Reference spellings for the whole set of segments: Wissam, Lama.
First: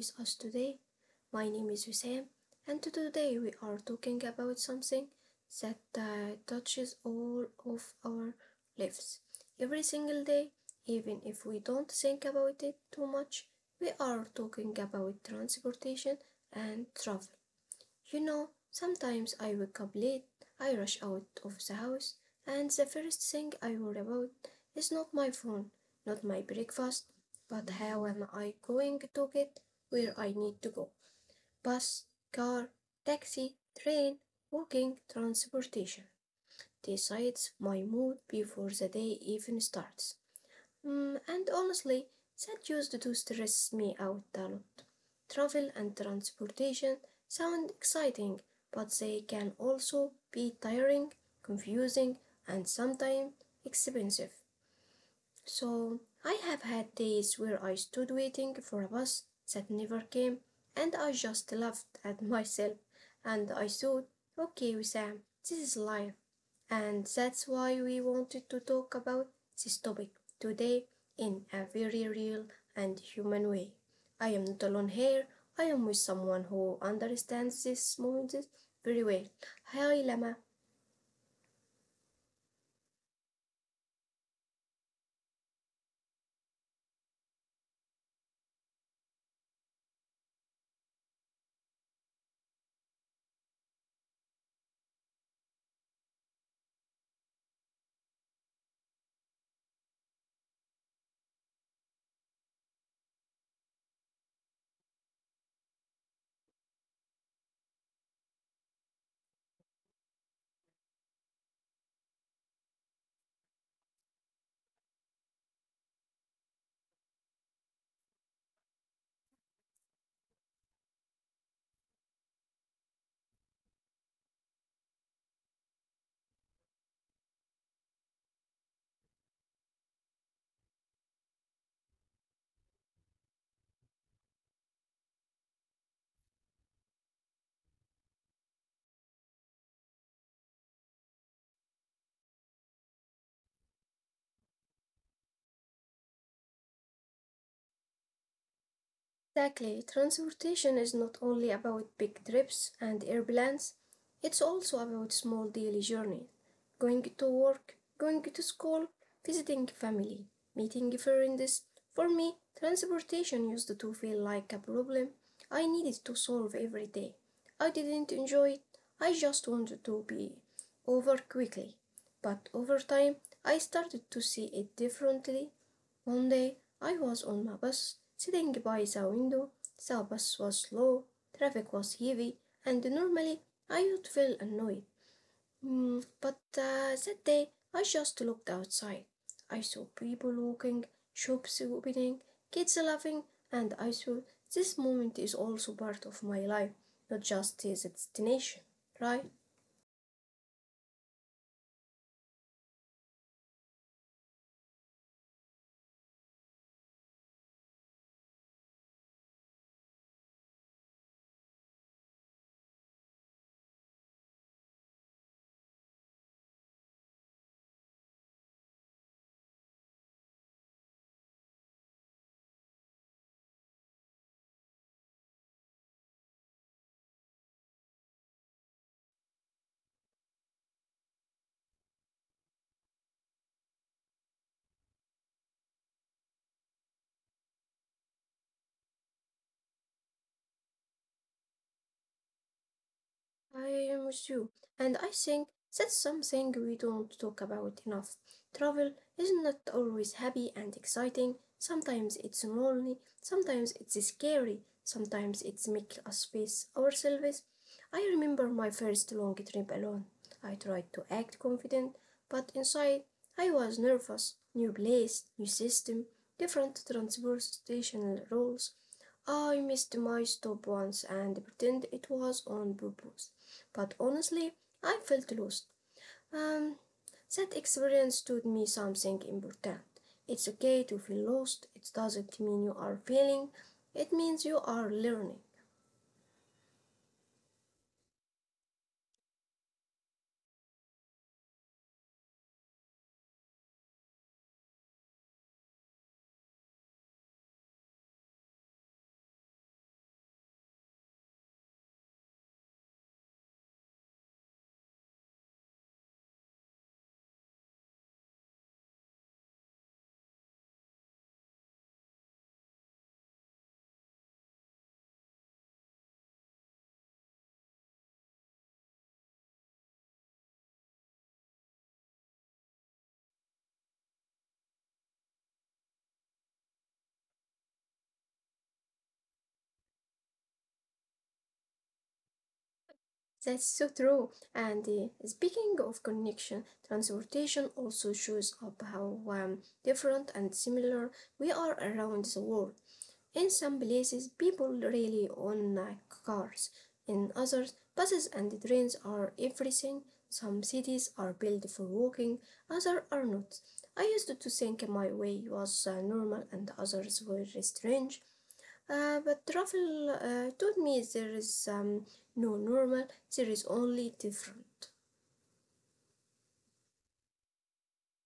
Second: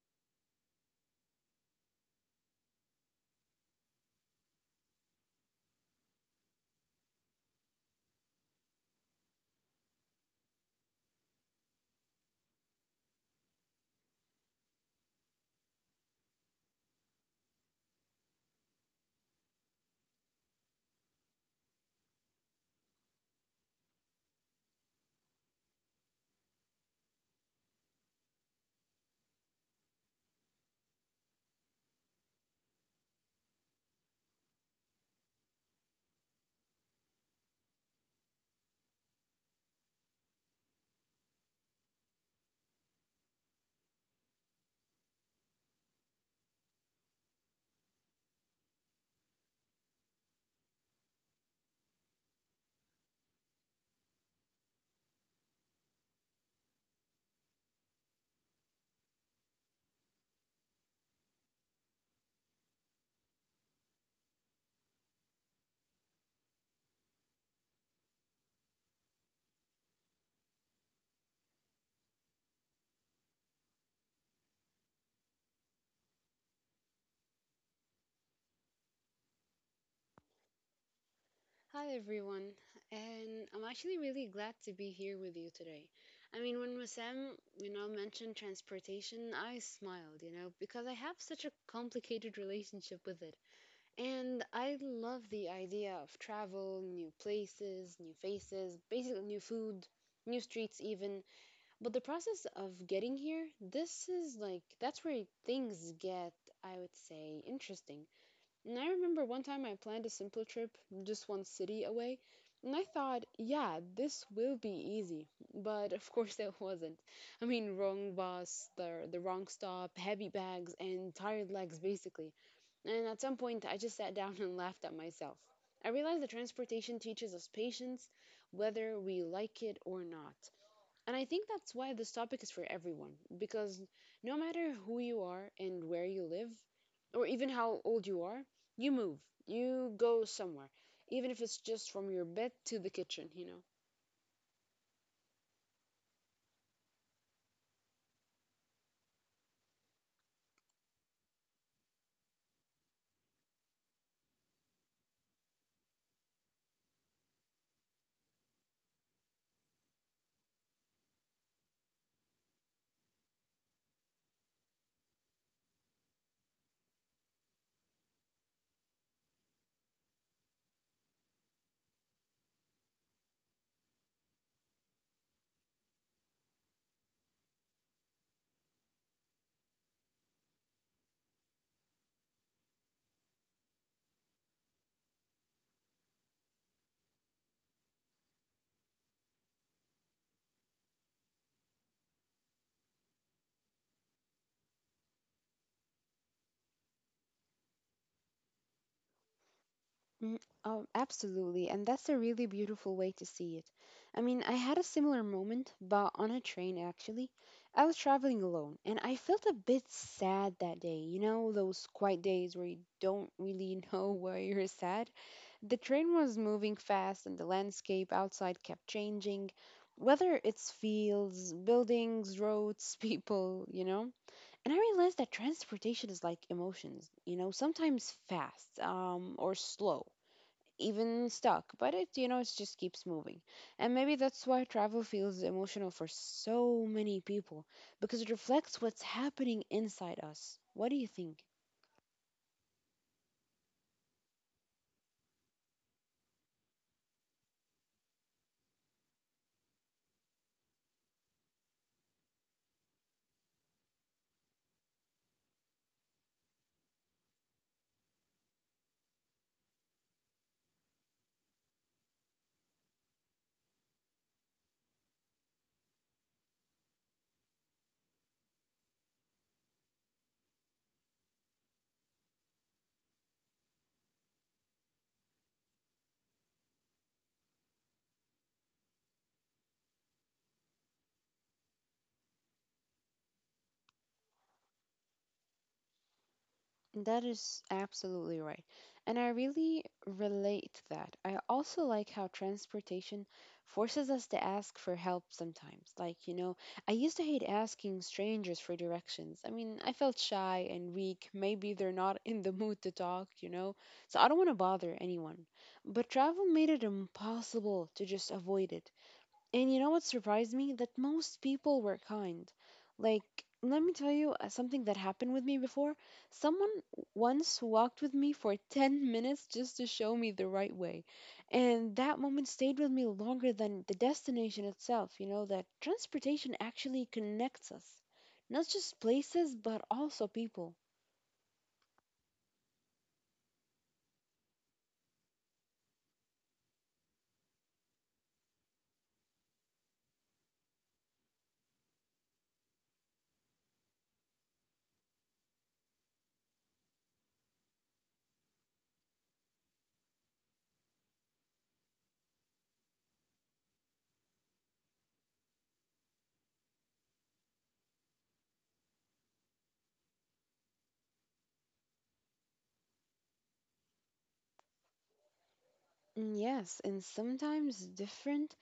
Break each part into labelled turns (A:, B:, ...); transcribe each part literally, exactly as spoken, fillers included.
A: with us today. My name is Wissam, and today we are talking about something that uh, touches all of our lives. Every single day, even if we don't think about it too much, we are talking about transportation and travel. You know, sometimes I wake up late, I rush out of the house, and the first thing I worry about is not my phone, not my breakfast, but how am I going to get where I need to go? Bus, car, taxi, train, walking, transportation decides my mood before the day even starts. Mm, and honestly, that used to stress me out, a lot. Travel and transportation sound exciting, but they can also be tiring, confusing, and sometimes expensive. So, I have had days where I stood waiting for a bus that never came, and I just laughed at myself and I thought, okay, Wissam, this is life and that's why we wanted to talk about this topic today in a very real and human way. I am not alone here, I am with someone who understands this moment very well. Hi Lama.
B: Hi everyone, and I'm actually really glad to be here with you today. I mean, when Massam, you know, mentioned transportation, I smiled, you know, because I have such a complicated relationship with it. And I love the idea of travel, new places, new faces, basically new food, new streets even. But the process of getting here, this is like that's where things get, I would say, interesting. And I remember one time I planned a simple trip, just one city away, and I thought, yeah, this will be easy. But of course it wasn't. I mean, wrong bus, the the wrong stop, heavy bags, and tired legs basically. And at some point I just sat down and laughed at myself. I realized that transportation teaches us patience, whether we like it or not. And I think that's why this topic is for everyone, because no matter who you are and where you live, or even how old you are, you move, you go somewhere, even if it's just from your bed to the kitchen, you know?
A: Exactly. Transportation is not only about big trips and airplanes, it's also about small daily journeys. Going to work, going to school, visiting family, meeting friends. For me, transportation used to feel like a problem I needed to solve every day. I didn't enjoy it, I just wanted to be over quickly. But over time, I started to see it differently. One day I was on my bus, sitting by the window. The bus was slow, traffic was heavy, and normally I would feel annoyed. Mm, But uh, that day I just looked outside. I saw people walking, shops opening, kids laughing, and I thought this moment is also part of my life, not just as a destination, right?
B: Mm, Oh, absolutely. And that's a really beautiful way to see it. I mean, I had a similar moment, but on a train actually. I was traveling alone, and I felt a bit sad that day. You know, those quiet days where you don't really know why you're sad? The train was moving fast, and the landscape outside kept changing, whether it's fields, buildings, roads, people, you know? And I realized that transportation is like emotions, you know, sometimes fast, um, or slow, even stuck, but it, you know, it just keeps moving. And maybe that's why travel feels emotional for so many people, because it reflects what's happening inside us. What do you think?
A: I am with you, and I think that's something we don't talk about enough. Travel is not always happy and exciting. Sometimes it's lonely, sometimes it's scary, sometimes it's make us face ourselves. I remember my first long trip alone. I tried to act confident, but inside I was nervous. New place, new system, different transportation rules. I missed my stop once and pretend it was on purpose, but honestly, I felt lost. Um, that experience taught me something important. It's okay to feel lost. It doesn't mean you are failing. It means you are learning.
B: That is absolutely right. And I really relate to that. I also like how transportation forces us to ask for help sometimes. Like, you know, I used to hate asking strangers for directions. I mean, I felt shy and weak. Maybe they're not in the mood to talk, you know? So I don't want to bother anyone. But travel made it impossible to just avoid it. And you know what surprised me? That most people were kind. Like, let me tell you uh, something that happened with me before. Someone once walked with me for ten minutes just to show me the right way. And that moment stayed with me longer than the destination itself. You know, that transportation actually connects us, not just places, but also people.
A: That's so true. And uh, speaking of connection, transportation also shows up how um, different and similar we are around the world. In some places, people really own uh, cars. In others, buses and trains are everything. Some cities are built for walking, others are not. I used to think my way was uh, normal and others were strange. Uh, but travel uh, taught me there is um, no normal, there is only different.
B: Mm, Yes, and sometimes different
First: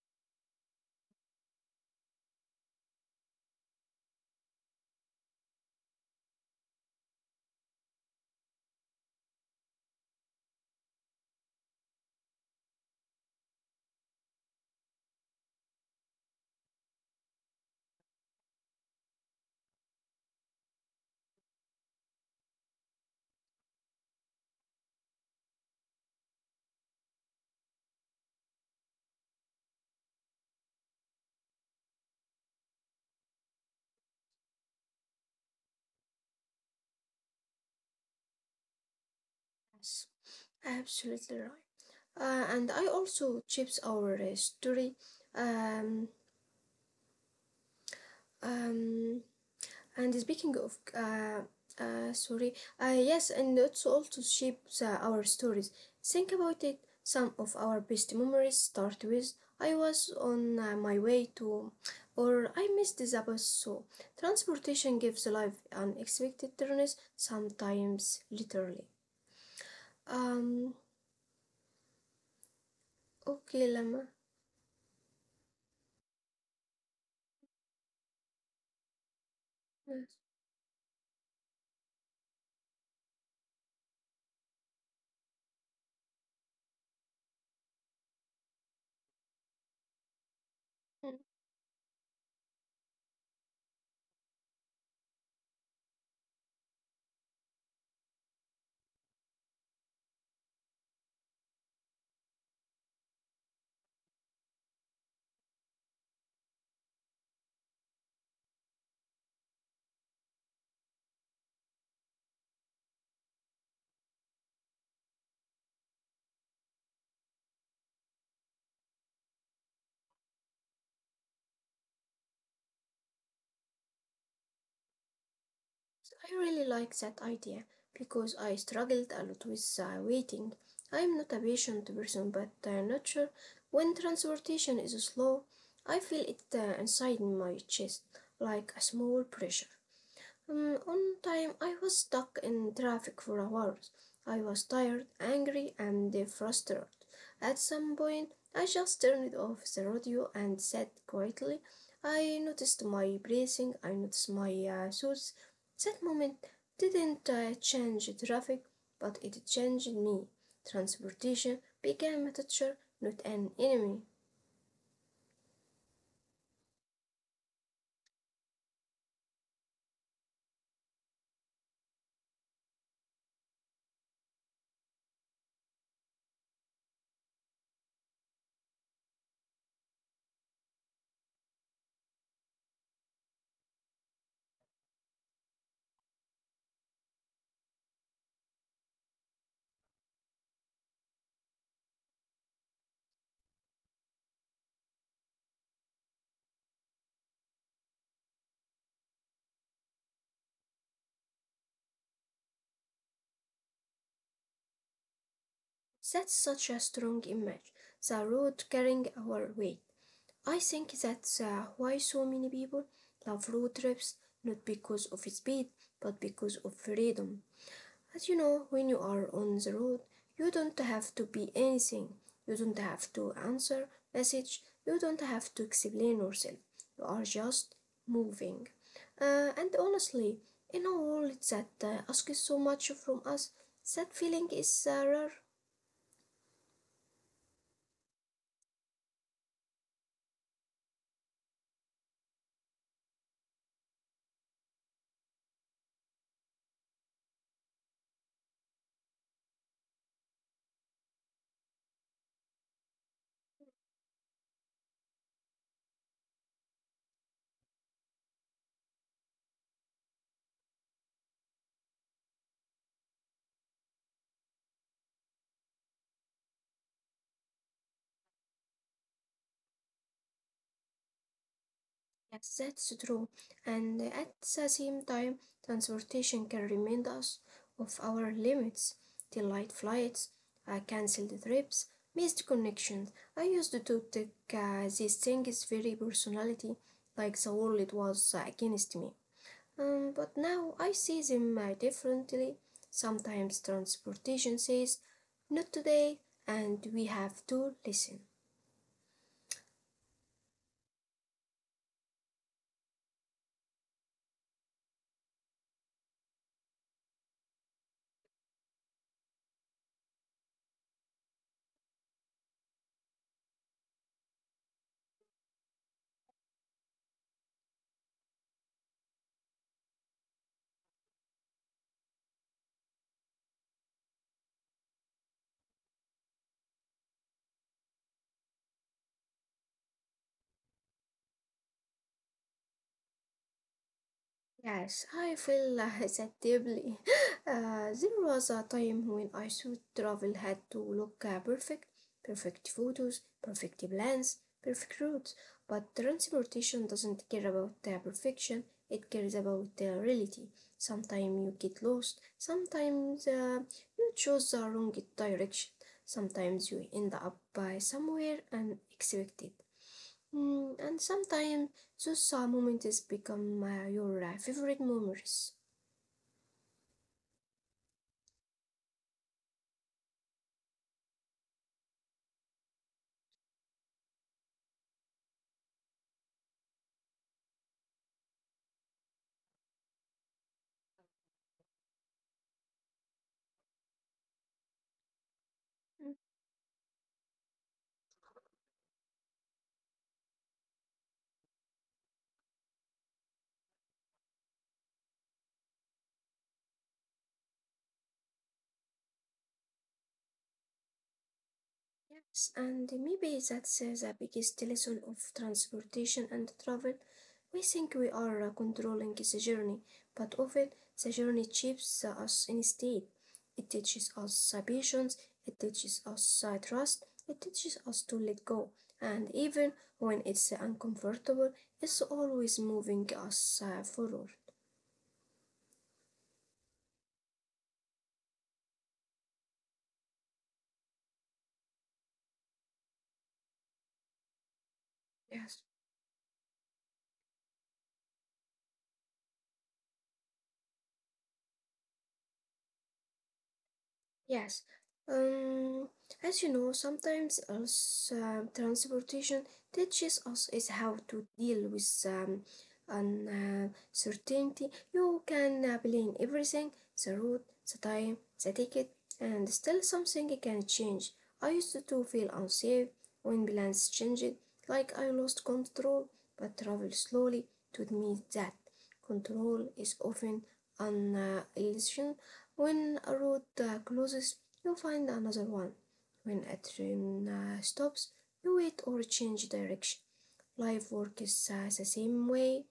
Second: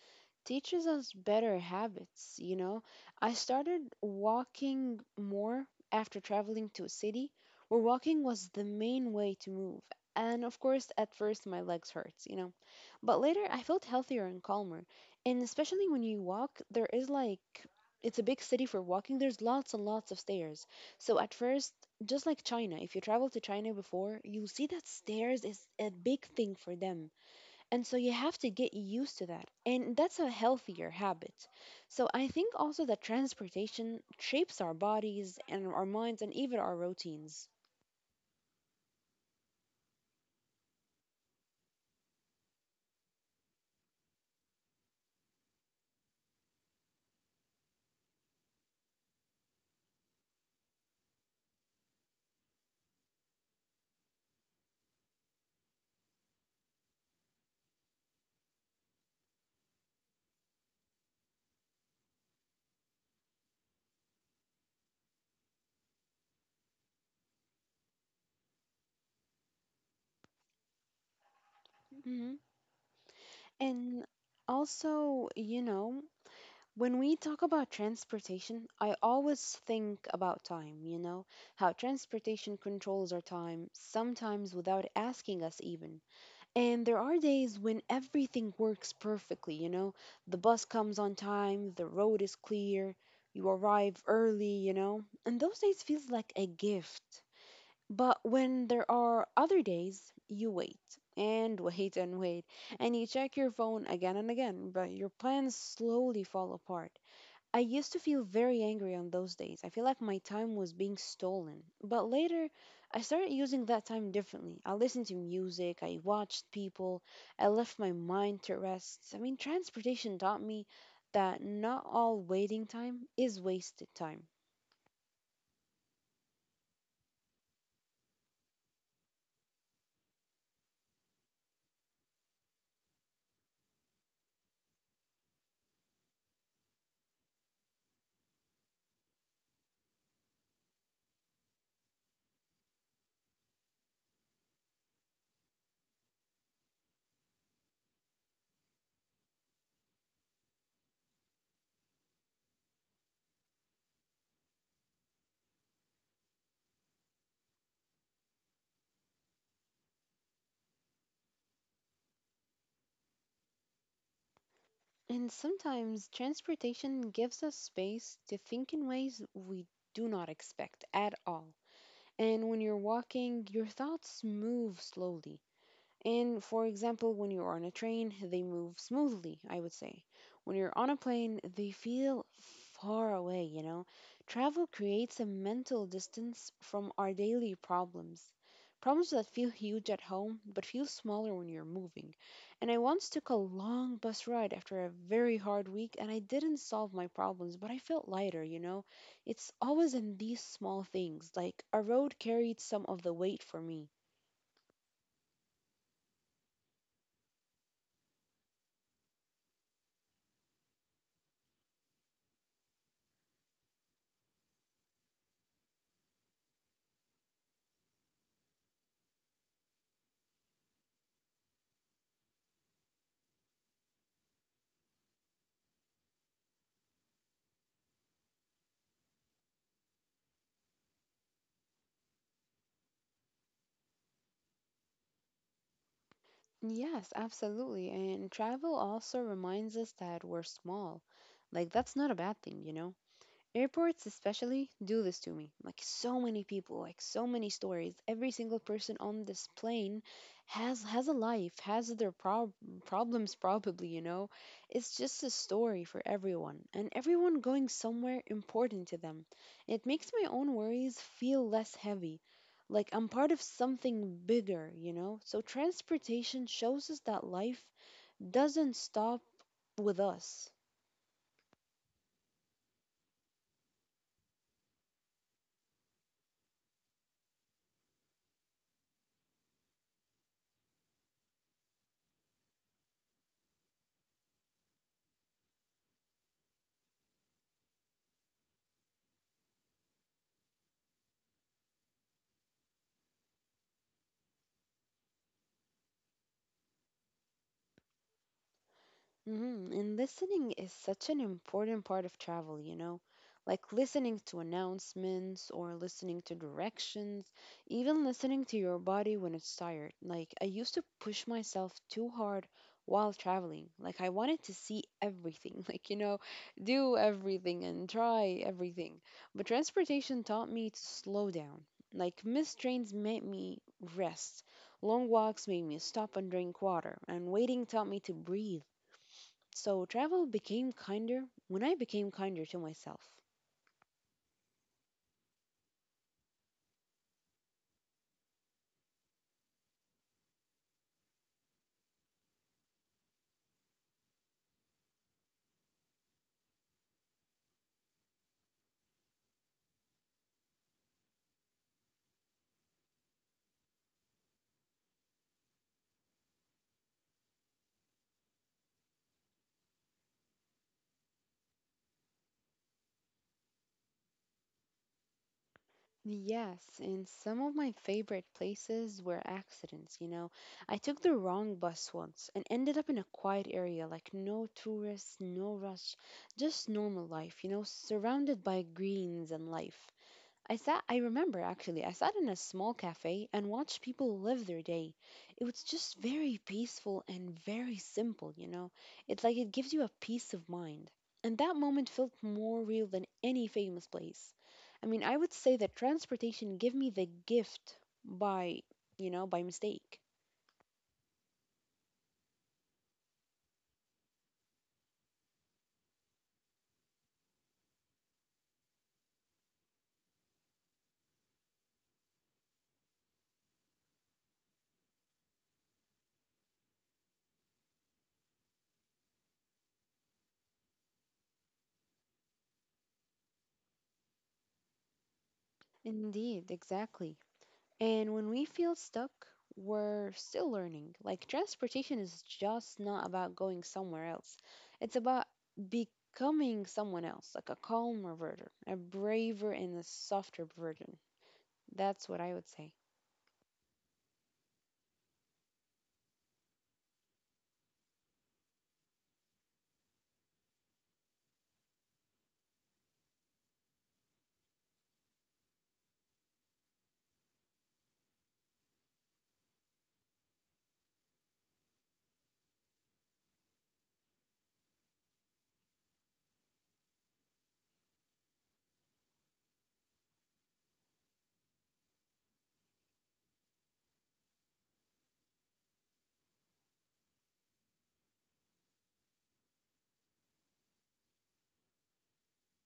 B: teaches us better habits, you know. I started walking more after traveling to a city where walking was the main way to move. And of course, at first my legs hurt, you know. But later I felt healthier and calmer. And especially when you walk, there is like it's a big city for walking. There's lots and lots of stairs. So at first, just like China, if you travel to China before, you see that stairs is a big thing for them and so you have to get used to that. And that's a healthier habit. So I think also that transportation shapes our bodies and our minds and even our routines.
A: Yes, absolutely right. Uh, and I also chips our uh, story. Um, um, And speaking of, uh, uh, sorry, uh, yes, and it's also shape the, our stories. Think about it. Some of our best memories start with I was on uh, my way to, or I missed the bus. So, transportation gives life unexpected turns, sometimes literally. Um,
B: hmm
A: okay, Lama.
B: And also, you know, when we talk about transportation, I always think
A: Yes.
B: about time, you know, how transportation controls our time, sometimes without asking us even. And there are days when everything works perfectly, you know. The bus comes
A: Hmm.
B: on time, the road is clear, you arrive early, you know. And those days feels like a gift. But when there are other days, you wait and wait and wait, and you check your phone again and again, but your plans slowly fall apart. I used to feel very angry on those days. I feel like my time was being stolen. But later, I started using that time differently. I listened to music, I watched people, I left my mind to rest. I mean, transportation taught me that not all waiting time is wasted time.
A: So I really like that idea because I struggled a lot with uh, waiting. I am not a patient person, but uh, not sure when transportation is slow. I feel it uh, inside my chest like a small pressure. Mm, one time I was stuck in traffic for hours. I was tired, angry, and uh, frustrated. At some point, I just turned off the radio and sat quietly. I noticed my breathing, I noticed my uh, thoughts. That moment didn't uh, change traffic, but it changed me. Transportation became a teacher, not an enemy.
B: And sometimes transportation gives us space to think in ways we do not expect at all. And when you're walking, your thoughts move slowly. And for example, when you're on a train, they move smoothly, I would say. When you're on a plane, they feel far away, you know? Travel creates a mental distance from our daily problems. Problems that feel huge at home, but feel smaller when you're moving. And I once took a long bus ride after a very hard week, and I didn't solve my problems, but I felt lighter, you know? It's always in these small things, like a road carried some of the weight for me.
A: That's such a strong image. The road carrying our weight. I think that's uh, why so many people love road trips, not because of speed, but because of freedom. As you know, when you are on the road, you don't have to be anything. You don't have to answer message. You don't have to explain yourself. You are just moving. Uh, and honestly, in a world that uh, asks so much from us, that feeling is uh, rare.
B: Yes, absolutely. And travel also reminds us that we're small. Like, that's not a bad thing, you know? Airports, especially, do this to me. Like, so many people, like, so many stories. Every single person on this plane has has a life, has their prob- problems, probably, you know? It's just a story for everyone, and everyone going somewhere important to them. It makes my own worries feel less heavy. Like, I'm part of something bigger, you know? So, transportation shows us that life doesn't stop with us.
A: Yes, that's true. And at the same time, transportation can remind us of our limits. Delayed flights, uh, cancelled trips, missed connections. I used to take uh, these things very personality, like the world was against me. Um, but now I see them uh, differently. Sometimes transportation says, not today, and we have to listen.
B: Mhm. And listening is such an important part of travel, you know, like listening to announcements or listening to directions, even listening to your body when it's tired. Like, I used to push myself too hard while traveling. Like, I wanted to see everything, like, you know, do everything and try everything. But transportation taught me to slow down. Like, missed trains made me rest. Long walks made me stop and drink water, and waiting taught me to breathe. So travel became kinder when I became kinder to myself.
A: Yes, I feel uh, that deeply. Uh, there was a time when I thought travel had to look uh, perfect, perfect photos, perfect plans, perfect routes. But transportation doesn't care about uh, perfection, it cares about uh, reality. Sometimes you get lost, sometimes uh, you choose the wrong direction, sometimes you end up by somewhere unexpected. Mm, and sometimes those uh, moments become uh, your uh, favorite memories.
B: Yes, and some of my favorite places were accidents, you know. I took the wrong bus once and ended up in a quiet area, like no tourists, no rush, just normal life, you know, surrounded by greens and life. I sat, I remember actually, I sat in a small cafe and watched people live their day. It was just
A: Mm,
B: very peaceful and very simple, you know. It's like it gives you a peace of mind. And that moment felt more real than any famous place. I mean, I would say that transportation gave me the gift by, you know, by mistake.
A: yes, and maybe that's uh, the biggest lesson of transportation and travel. We think we are uh, controlling the journey, but often the journey shapes uh, us instead. It teaches us uh, patience, it teaches us uh, trust, it teaches us to let go. And even when it's uh, uncomfortable, it's always moving us uh, forward.
B: Indeed, exactly. And when we feel stuck, we're still learning. Like transportation is just not about going somewhere else. It's about
A: Yes.
B: becoming someone else, like a calmer version, a braver and a softer version. That's what I would say.
A: Yes. Um, as you know, sometimes us, uh, transportation teaches us is how to deal with um, uncertainty. You can uh, plan everything, the route, the time, the ticket, and still something can change. I used to feel unsafe when plans changed, like I lost control, but travel slowly taught me that control is often an uh, illusion when a road uh, closes, you find another one. When a train uh, stops, you wait or change direction. Life works uh, the same way.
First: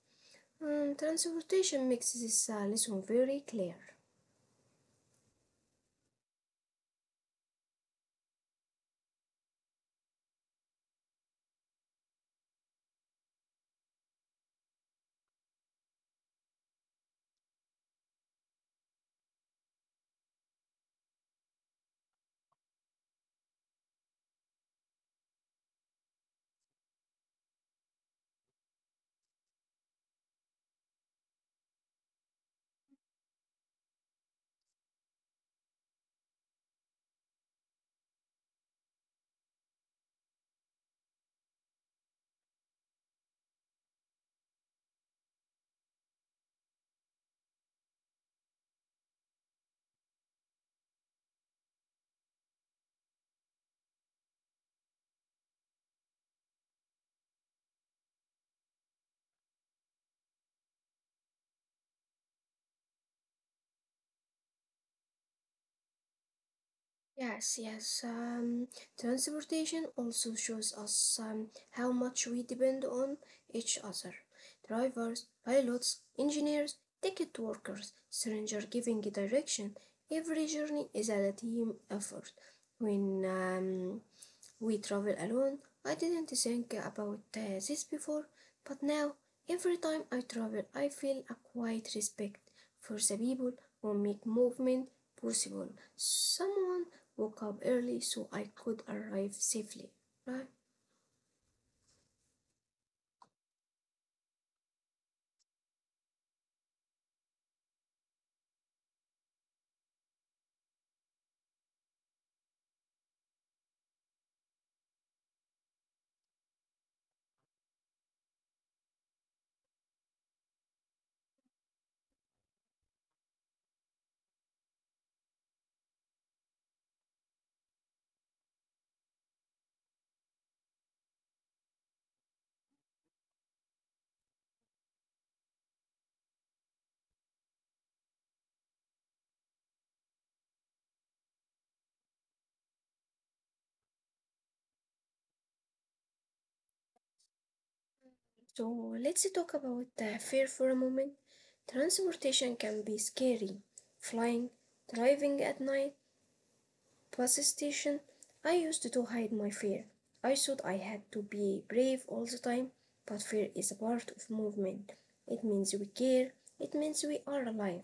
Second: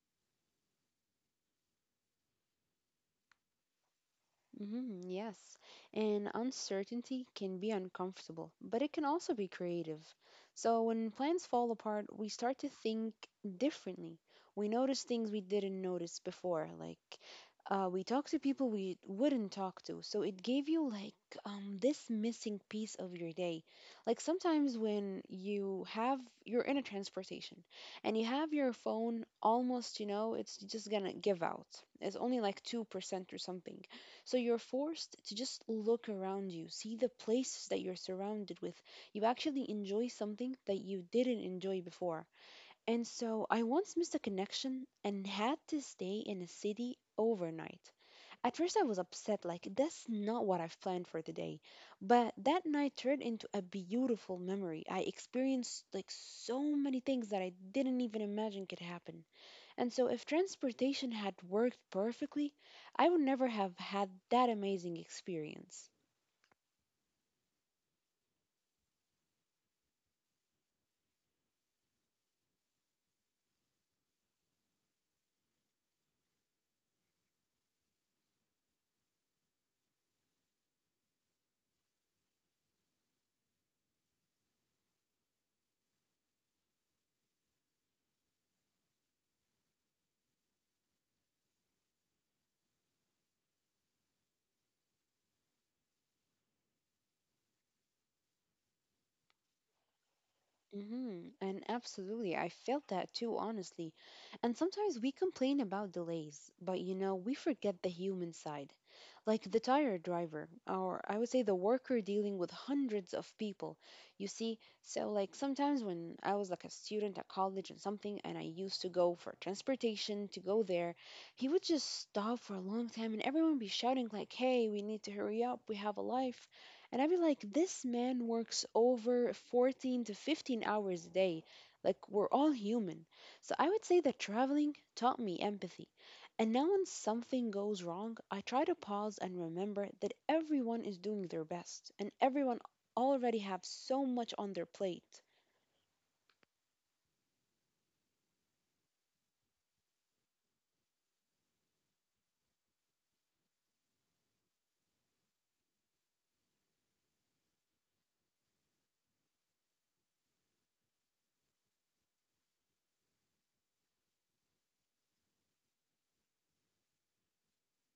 A: Mm, transportation makes this uh, lesson very clear.
B: Mhm, yes, and uncertainty can be uncomfortable, but it can also be creative. So when plans fall apart, we start to think differently. We notice things we didn't notice before, like uh, we talk to people we wouldn't talk to. So it gave you like um, this missing piece of your day. Like sometimes when you have you're in a transportation and you have your phone almost, you know, it's just gonna give out. It's only like two percent or something so you're forced to just look around you, see the places that you're surrounded with. You actually enjoy something that you didn't enjoy before. And so I once missed a connection and had to stay in a city overnight. At first, I was upset, like, that's not what I've planned for today. But that night turned into a beautiful memory. I experienced, like, so many things that I didn't even imagine could happen. And so, if transportation had worked perfectly, I would never have had that amazing experience.
A: Yes, yes. Um, transportation also shows us um, how much we depend on each other. Drivers, pilots, engineers, ticket workers, stranger giving direction. Every journey is a team effort. When um, we travel alone. I didn't think about uh, this before, but now every time I travel, I feel a quiet respect for the people who make movement possible. Someone woke up early so I could arrive safely. Right?
B: hmm And absolutely, I felt that too, honestly. And sometimes we complain about delays, but you know, we forget the human side. Like the tire driver, or I would say the worker dealing with hundreds of people. You see, so like sometimes when I was like a student at college and something, and I used to go for transportation to go there, he would just stop for a long time and everyone be shouting, like, hey, we need to hurry up, we have a life. And I'd be like, this man works over fourteen to fifteen hours a day. Like, we're all human. So I would say that traveling taught me empathy. And now, when something goes wrong, I try to pause and remember that everyone is doing their best and everyone already have so much on their plate.
A: So let's talk about uh, fear for a moment. Transportation can be scary. Flying, driving at night, bus station, I used to hide my fear. I thought I had to be brave all the time, but fear is a part of movement. It means we care, it means we are alive.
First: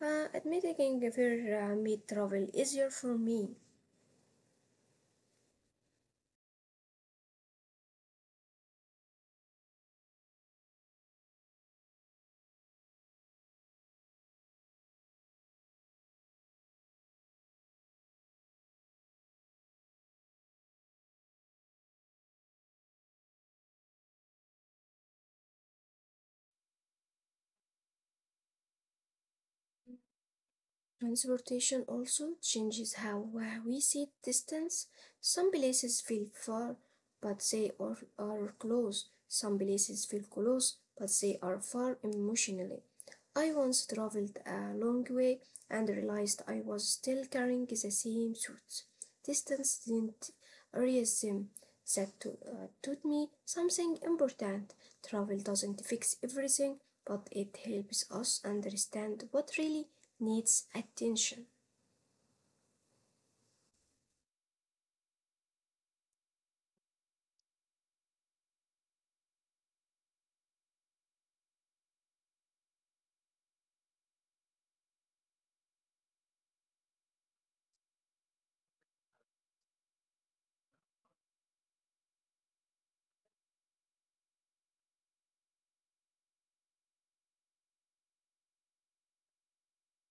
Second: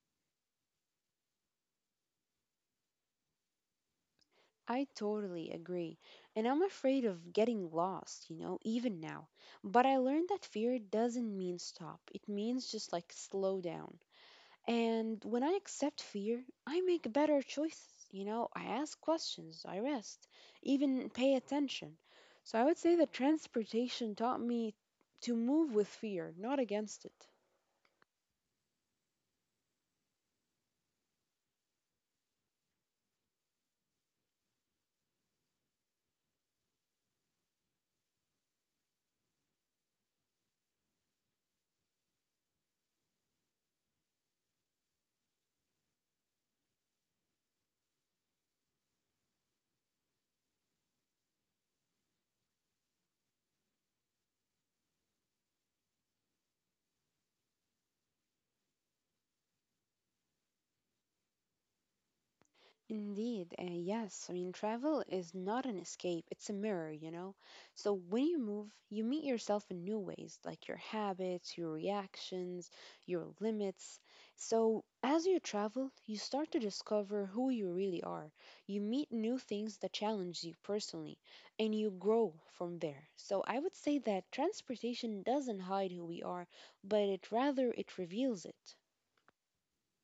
A: Uh, admitting fear uh, made travel easier for me.
B: I totally agree. And I'm afraid of getting lost, you know, even now. But I learned that fear doesn't mean stop, it means just like slow down. And when I accept fear, I make better choices. You know, I ask questions, I rest, even pay attention. So I would say that transportation taught me to move with fear, not against it.
A: Transportation also changes how uh, we see distance. Some places feel far, but they are, are close. Some places feel close, but they are far emotionally. I once traveled a long way and realized I was still carrying the same suits. Distance didn't erase them. That to- uh, taught me something important. Travel doesn't fix everything, but it helps us understand what really needs attention.
B: Indeed, uh, yes. I mean, travel is not an escape, it's a mirror, you know? So when you move, you meet yourself in new ways, like your habits, your reactions, your limits. So as you travel, you start to discover who you really are. You meet new things that challenge you personally, and you grow from there. So I would say that transportation doesn't hide who we are, but it rather it reveals it.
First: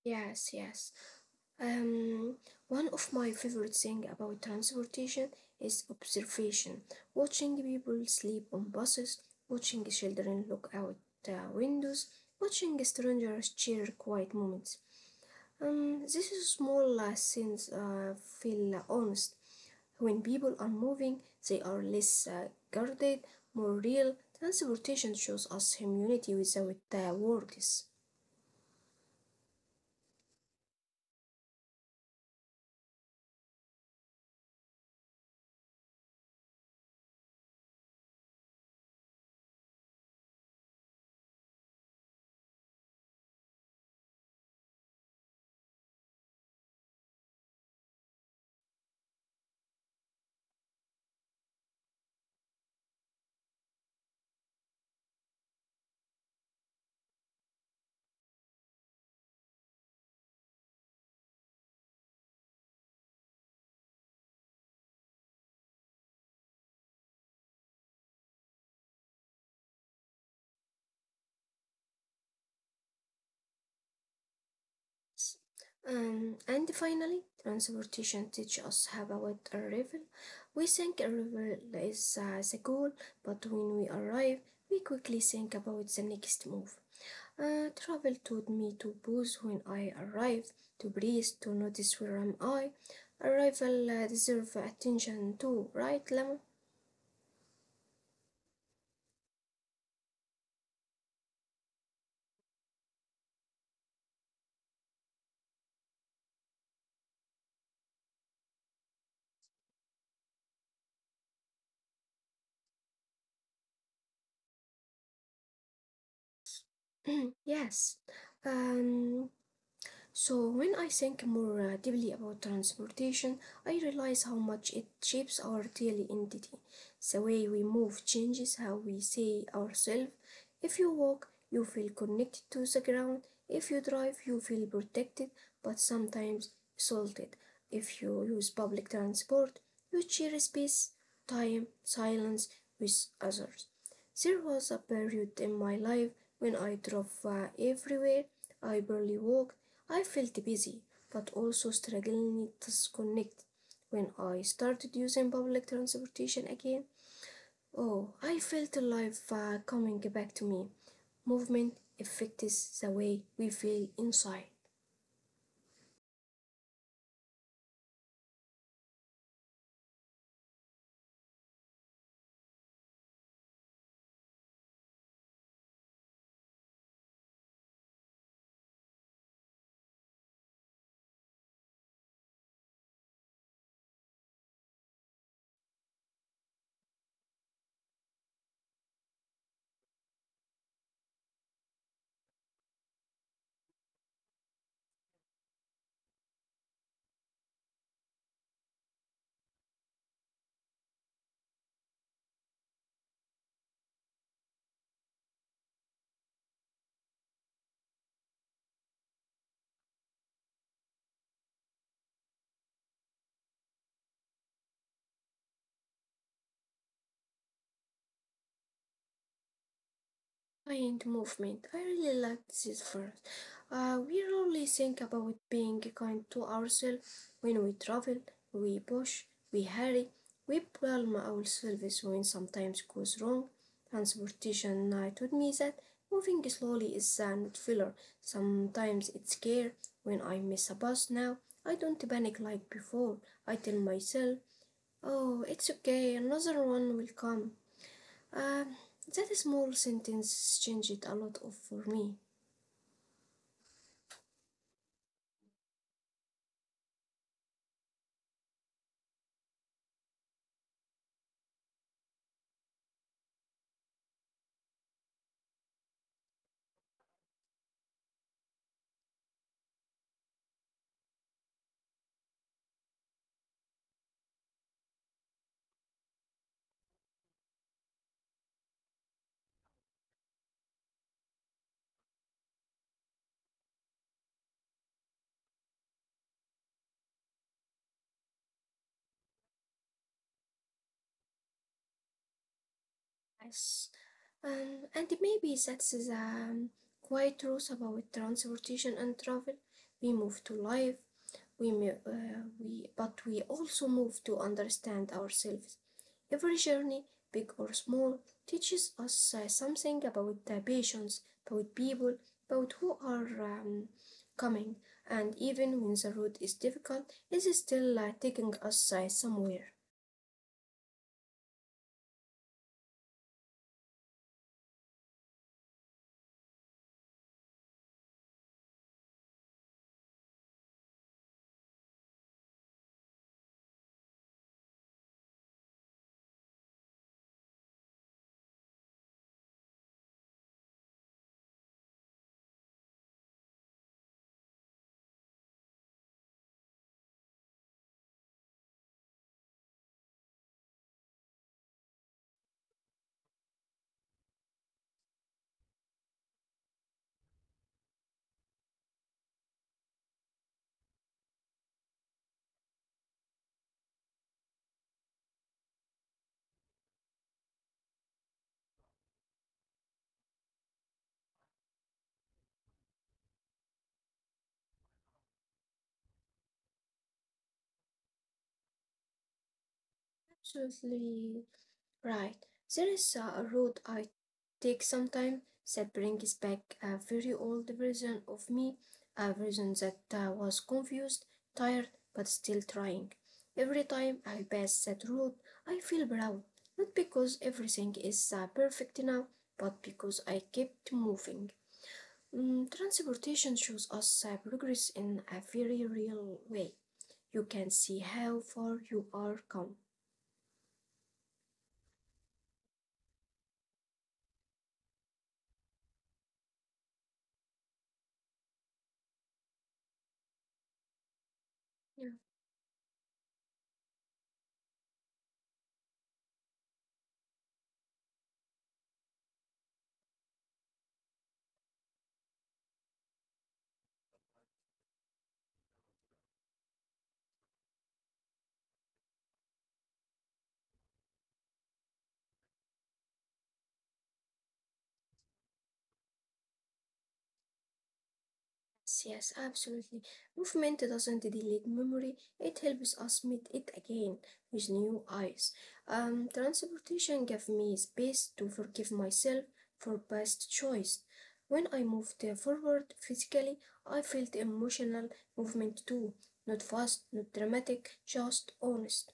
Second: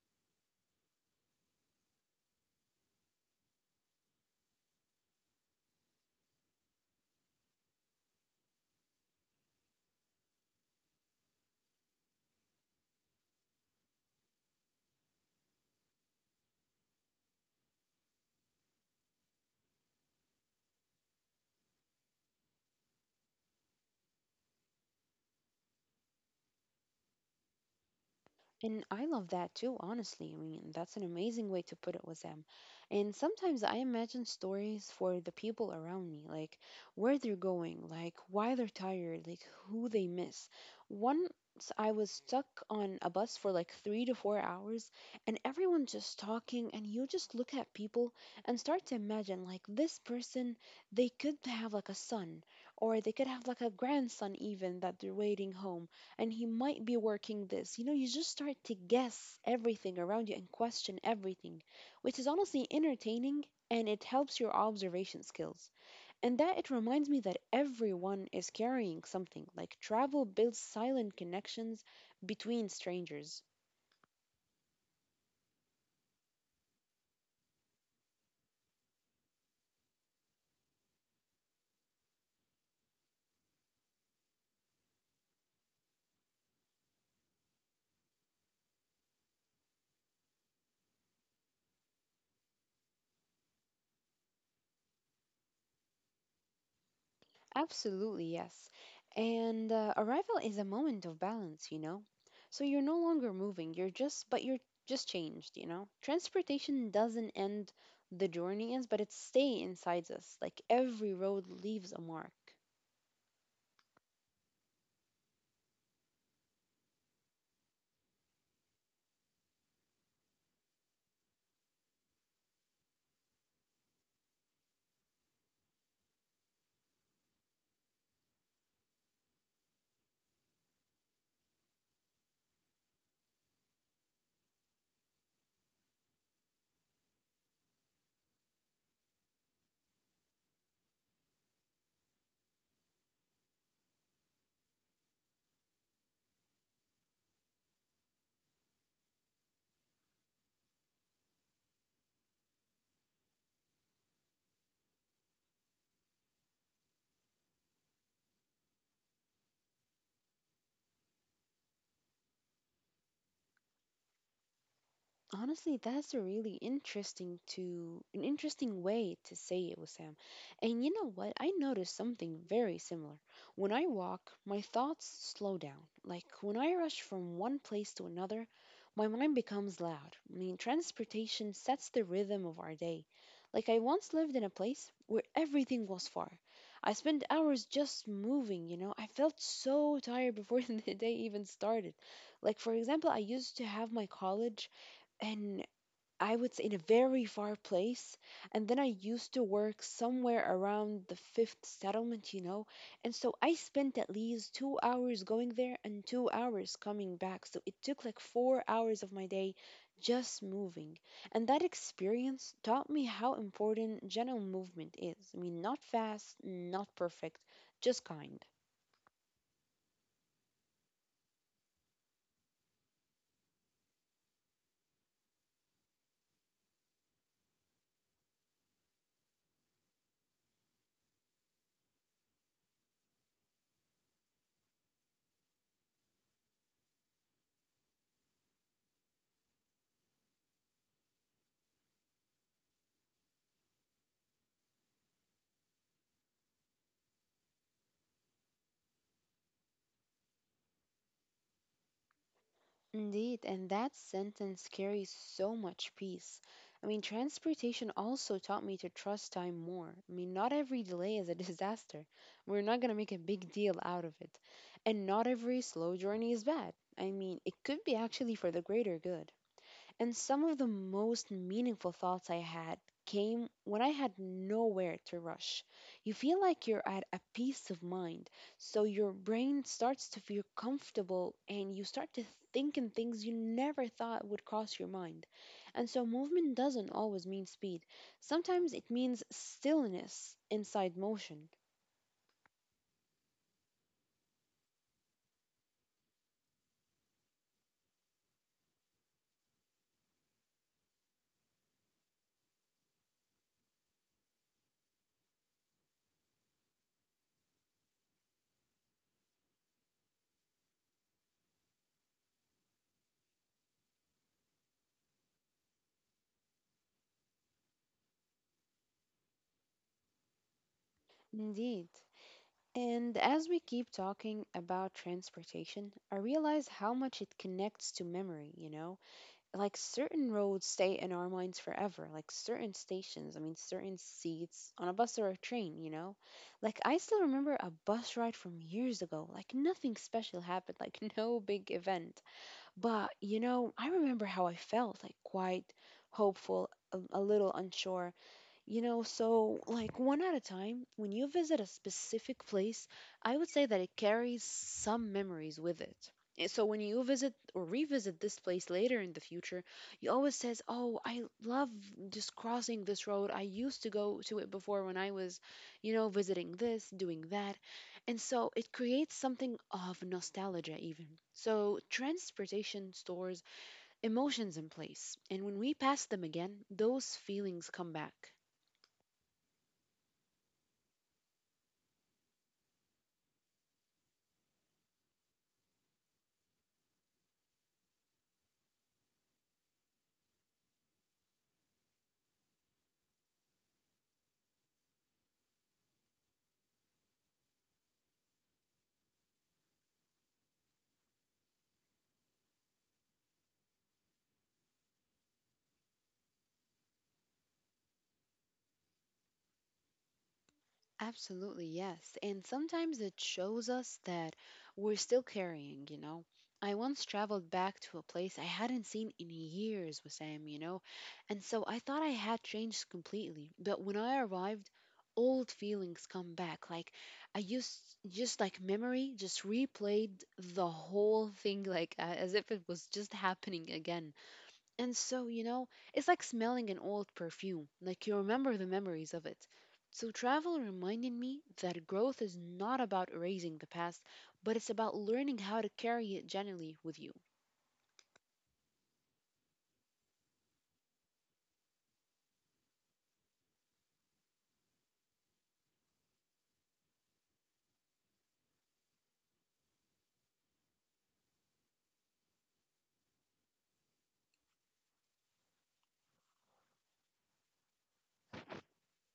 A: Yes, yes. Um, One of my favorite things about transportation is observation. Watching people sleep on buses, watching children look out uh, windows, watching strangers share quiet moments. Um, these small uh, scenes uh, feel uh, honest. When people are moving, they are less uh, guarded, more real. Transportation shows us humanity without uh, words.
B: And I love that too, honestly. I mean, that's an amazing way to put it with them. And sometimes I imagine stories for the people around me, like where they're going, like why they're tired, like who they miss. Once I was stuck on a bus for like three to four hours, and everyone just talking, and you just look at people and start to imagine, like, this person, they could have like a son, or they could have like a grandson, even that they're waiting home and he might be working this. You know, you just start to guess everything around you and question everything, which is honestly entertaining and it helps your observation skills. And that it reminds me that everyone is carrying something. Like travel builds silent connections between strangers.
A: Um, and finally, transportation teaches us about arrival. We think arrival is uh, the goal, but when we arrive, we quickly think about the next move. Uh, travel taught me to pause when I arrive, to breathe, to notice where am I. Arrival uh, deserve attention too, right, Lama?
B: Absolutely, yes. And uh, arrival is a moment of balance, you know? So you're no longer moving, you're just, but you're just changed, you know? Transportation doesn't end the journey ends, but it stays inside us. Like every road leaves a mark.
A: Yes. Um, So, when I think more uh, deeply about transportation, I realize how much it shapes our daily identity. The way we move changes how we see ourselves. If you walk, you feel connected to the ground. If you drive, you feel protected but sometimes salted. If you use public transport, you share space, time, silence with others. There was a period in my life when I drove uh, everywhere. I barely walked. I felt busy but also struggling to disconnected when I started using public transportation again. Oh, I felt life uh, coming back to me. Movement affects the way we feel inside.
B: Honestly, that's a really interesting to an interesting way to say it, Sam. And you know what? I noticed something very similar. When I walk, my thoughts slow down. Like when I rush from one place to another, my mind becomes loud. I mean, transportation sets the rhythm of our day. Like I once lived in a place where everything was far. I spent hours just moving, you know. I felt so tired before the day even started. Like for example, I used to have my college and I would say in a very far place. And then I used to work somewhere around the fifth settlement, you know. And so I spent at least two hours going there and two hours coming back. So it took like four hours of my day just moving. And that experience taught me how important general movement is. I mean, not fast, not perfect, just kind.
A: Client movement. I really like this verse. Uh, we rarely think about being kind to ourselves when we travel, we push, we hurry, we blame ourselves when sometimes goes wrong. Transportation uh, taught me that moving slowly is a not filler. Sometimes it's care. When I miss a bus now, I don't panic like before. I tell myself, oh, it's okay, another one will come. Um, that small sentence changed a lot of for me.
B: Indeed, and that sentence carries so much peace. I mean, transportation also taught me to trust time more. I mean, not every delay is a disaster. We're not going to make a big deal out of it. And not every slow journey is bad. I mean, it could be actually for the greater good. And some of the most meaningful thoughts I had came when I had nowhere to rush. You feel like you're at a peace of mind, so your brain starts to feel comfortable and you start to think in things you never thought would cross your mind. And so, movement doesn't always mean speed, sometimes it means stillness inside motion.
A: Yes. Um, and maybe that's the um, quiet truth about transportation and travel. We move to live, we, may- uh, we, but we also move to understand ourselves. Every journey, big or small, teaches us uh, something about the patients, about people, about who are um, coming. And even when the road is difficult, it's still uh, taking us uh, somewhere.
B: Indeed. And as we keep talking about transportation, I realize how much it connects to memory, you know? Like certain roads stay in our minds forever, like certain stations, I mean certain seats on a bus or a train, you know, like I still remember a bus ride from years ago, like nothing special happened, like no big event, but you know, I remember how I felt, like quite hopeful, a, a little unsure, you know, so like one at a time, when you visit a specific place, I would say that it carries some memories with it. And so when you visit or revisit this place later in the future, you always says, "Oh, I love just crossing this road. I used to go to it before when I was, you know, visiting this, doing that." And so it creates something of nostalgia even. So transportation stores emotions in place, and when we pass them again, those feelings come back.
A: Absolutely right. There is a road I take sometimes that brings back a very old version of me, a version that uh, was confused, tired, but still trying. Every time I pass that road, I feel proud, not because everything is uh, perfect now, but because I kept moving. Mm, transportation shows us uh, progress in a very real way. You can see how far you are come.
B: Absolutely, yes. And sometimes it shows us that we're still carrying, you know. I once traveled back to a place I hadn't seen in years, Sam, you know, and so I thought I had changed completely. But when I arrived, old feelings come back. Like I used, just like memory, just replayed the whole thing, like a- as if it was just happening again. And so, you know, it's like smelling an old perfume, like you remember the memories of it. So, travel reminded me that growth is not about erasing the past, but it's about learning how to carry it gently with you.
A: Yes, yes, absolutely. Movement doesn't delete memory, it helps us meet it again with new eyes. Um, transportation gave me space to forgive myself for past choice. When I moved uh, forward physically, I felt emotional movement too. Not fast, not dramatic, just honest.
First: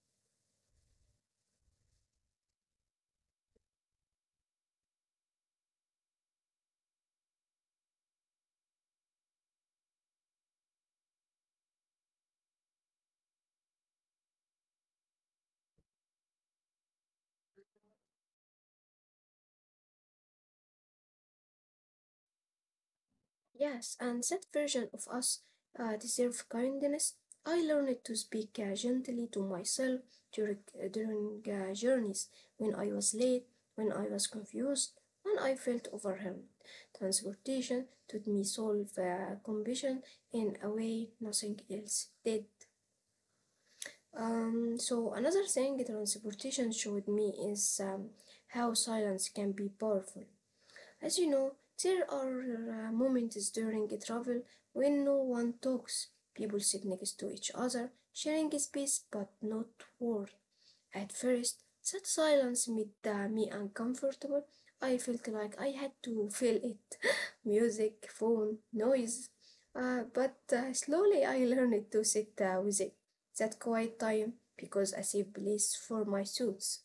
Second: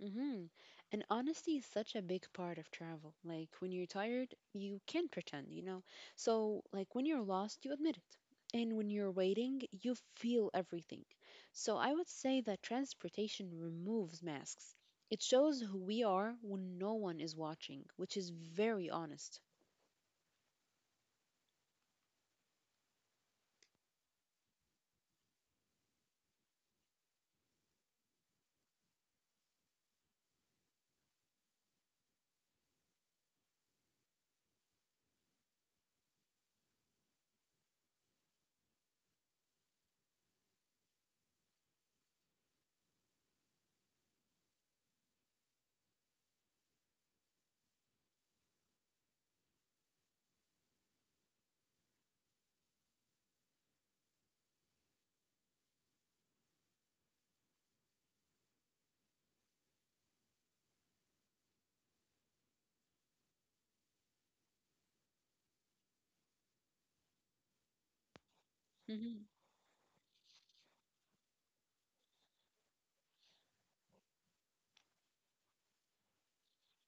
B: Hmm. And honesty is such a big part of travel. Like when you're tired, you can't pretend, you know? So, like when you're lost, you admit it. And when you're waiting, you feel everything. So, I would say that transportation removes masks. It shows who we are when no one is watching, which is very honest.
A: Yes, and that version of us uh, deserve kindness. I learned to speak uh, gently to myself during, during uh, journeys, when I was late, when I was confused, when I felt overwhelmed. Transportation taught me solve uh, compassion in a way nothing else did. Um, so another thing transportation showed me is um, how silence can be powerful. As you know, there are uh, moments during a travel when no one talks. People sit next to each other, sharing a space but not word. At first, that silence made uh, me uncomfortable. I felt like I had to fill it music, phone, noise. Uh, but uh, slowly I learned to sit uh, with it, that quiet time, because a safe place for my thoughts.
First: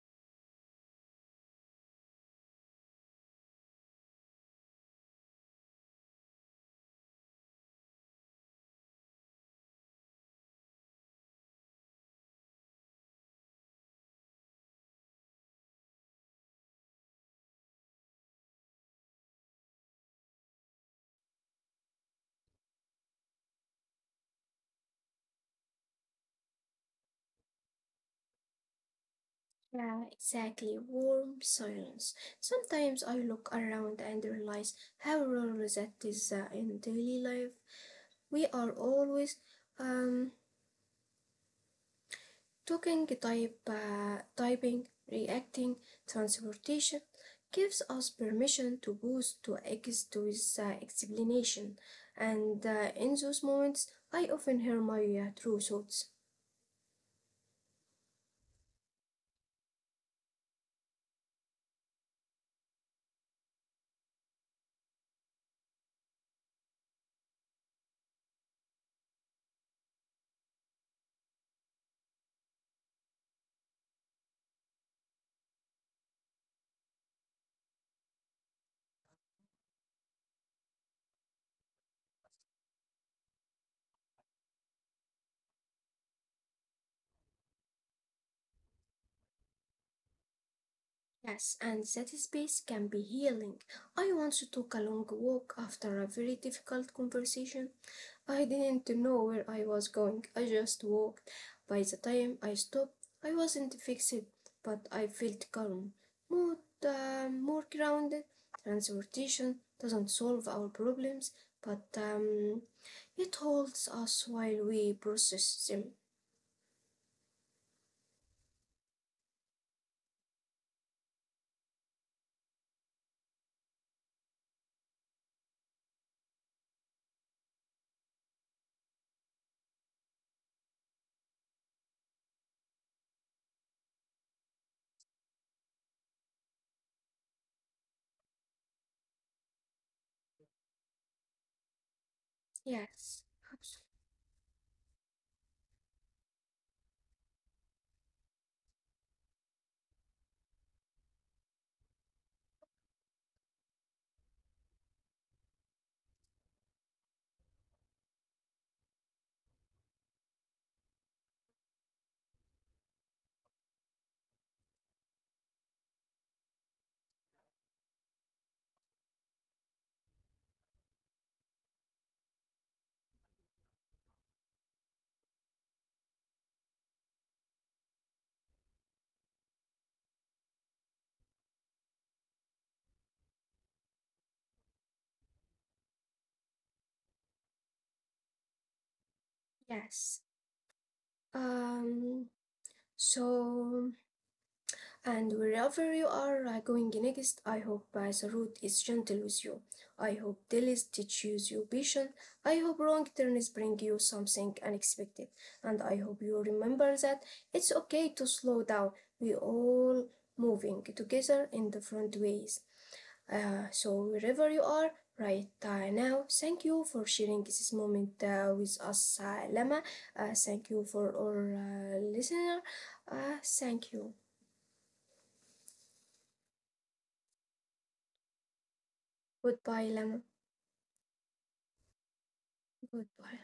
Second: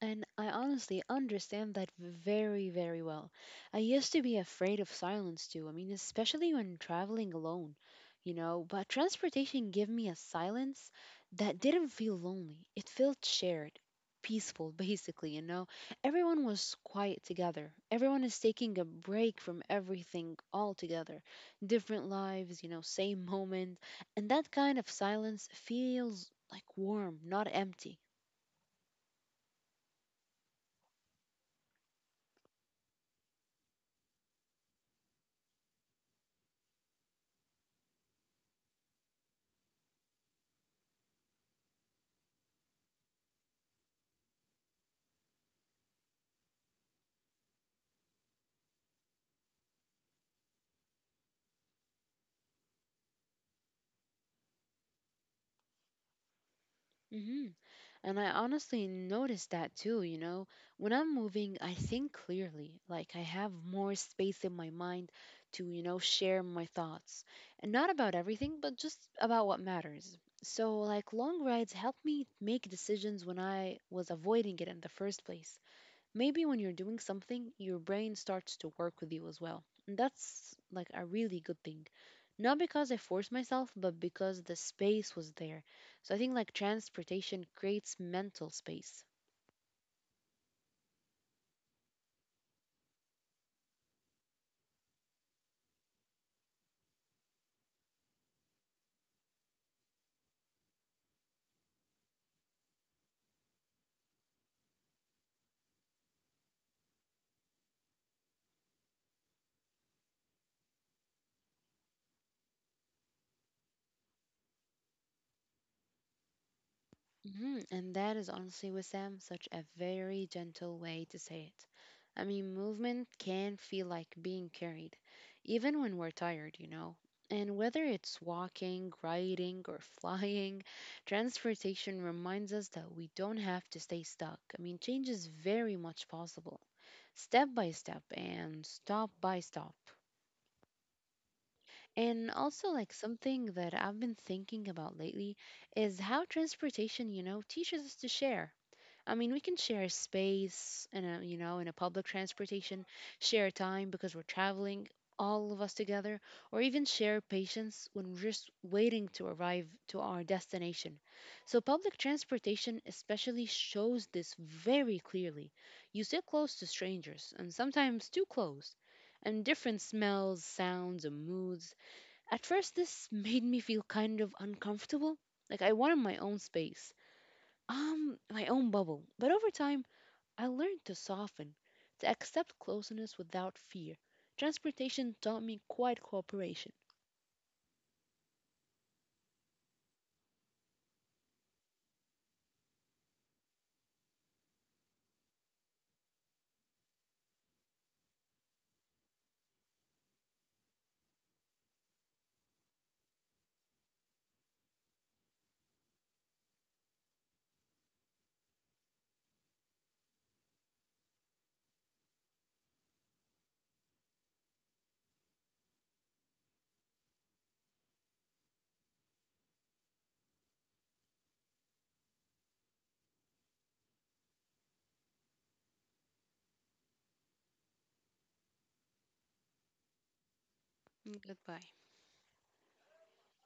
B: And I honestly understand that very, very well. I used to be afraid of silence too. I mean, especially when traveling alone, you know, but transportation gave me a silence that didn't feel lonely. It felt shared, peaceful, basically, you know. Everyone was quiet together. Everyone is taking a break from everything altogether. Different lives, you know, same moment. And that kind of silence feels like warm, not empty.
A: Yeah, exactly. Warm silence. Sometimes I look around and realize how rare that is uh, in daily life. We are always um, talking, type, uh, typing, reacting, transportation gives us permission to pause, to exist with uh, explanation. And uh, in those moments, I often hear my uh, true thoughts.
B: Mhm. And I honestly noticed that too, you know. When I'm moving, I think clearly. Like I have more space in my mind to, you know, share my thoughts. And not about everything, but just about what matters. So, like, long rides helped me make decisions when I was avoiding it in the first place. Maybe when you're doing something, your brain starts to work with you as well. And that's like a really good thing. Not because I forced myself, but because the space was there. So I think like transportation creates mental space.
A: Yes, and that space can be healing. I once took a long walk after a very difficult conversation. I didn't know where I was going, I just walked. By the time I stopped, I wasn't fixed, but I felt calm, more, uh, more grounded. Transportation doesn't solve our problems, but um, it holds us while we process them.
B: Mhm. And that is honestly, with Sam, such a very gentle way to say it. I mean, movement can feel like being carried, even when we're tired, you know. And whether it's walking, riding, or flying, transportation reminds us that we don't have to stay stuck. I mean, change is very much possible, step by step and stop by stop. And also, like
A: Yes,
B: something that I've been thinking about lately is how transportation, you know, teaches us to share. I mean, we can share a space in a, you know, in a public transportation, share time because we're traveling all of us together, or even share patience when we're just waiting to arrive to our destination. So, public transportation especially shows this very clearly. You sit close to strangers, and sometimes too close, and different smells, sounds, and moods. At first, this made me feel kind of uncomfortable. Like, I wanted my own space, um, my own bubble. But over time, I learned to soften, to accept closeness without fear. Transportation taught me quiet cooperation.
A: yes. Um, so. And wherever you are uh, going next, I hope uh, the road is gentle with you. I hope delays teaches you patience. I hope wrong turns bring you something unexpected. And I hope you remember that it's okay to slow down. We all moving together in different ways. Uh, so wherever you are right uh, now, thank you for sharing this moment uh, with us, uh, Lama. Uh, thank you for our uh, listener. Uh, thank you. Goodbye, Lama.
B: Mm. Goodbye.
A: Good boy.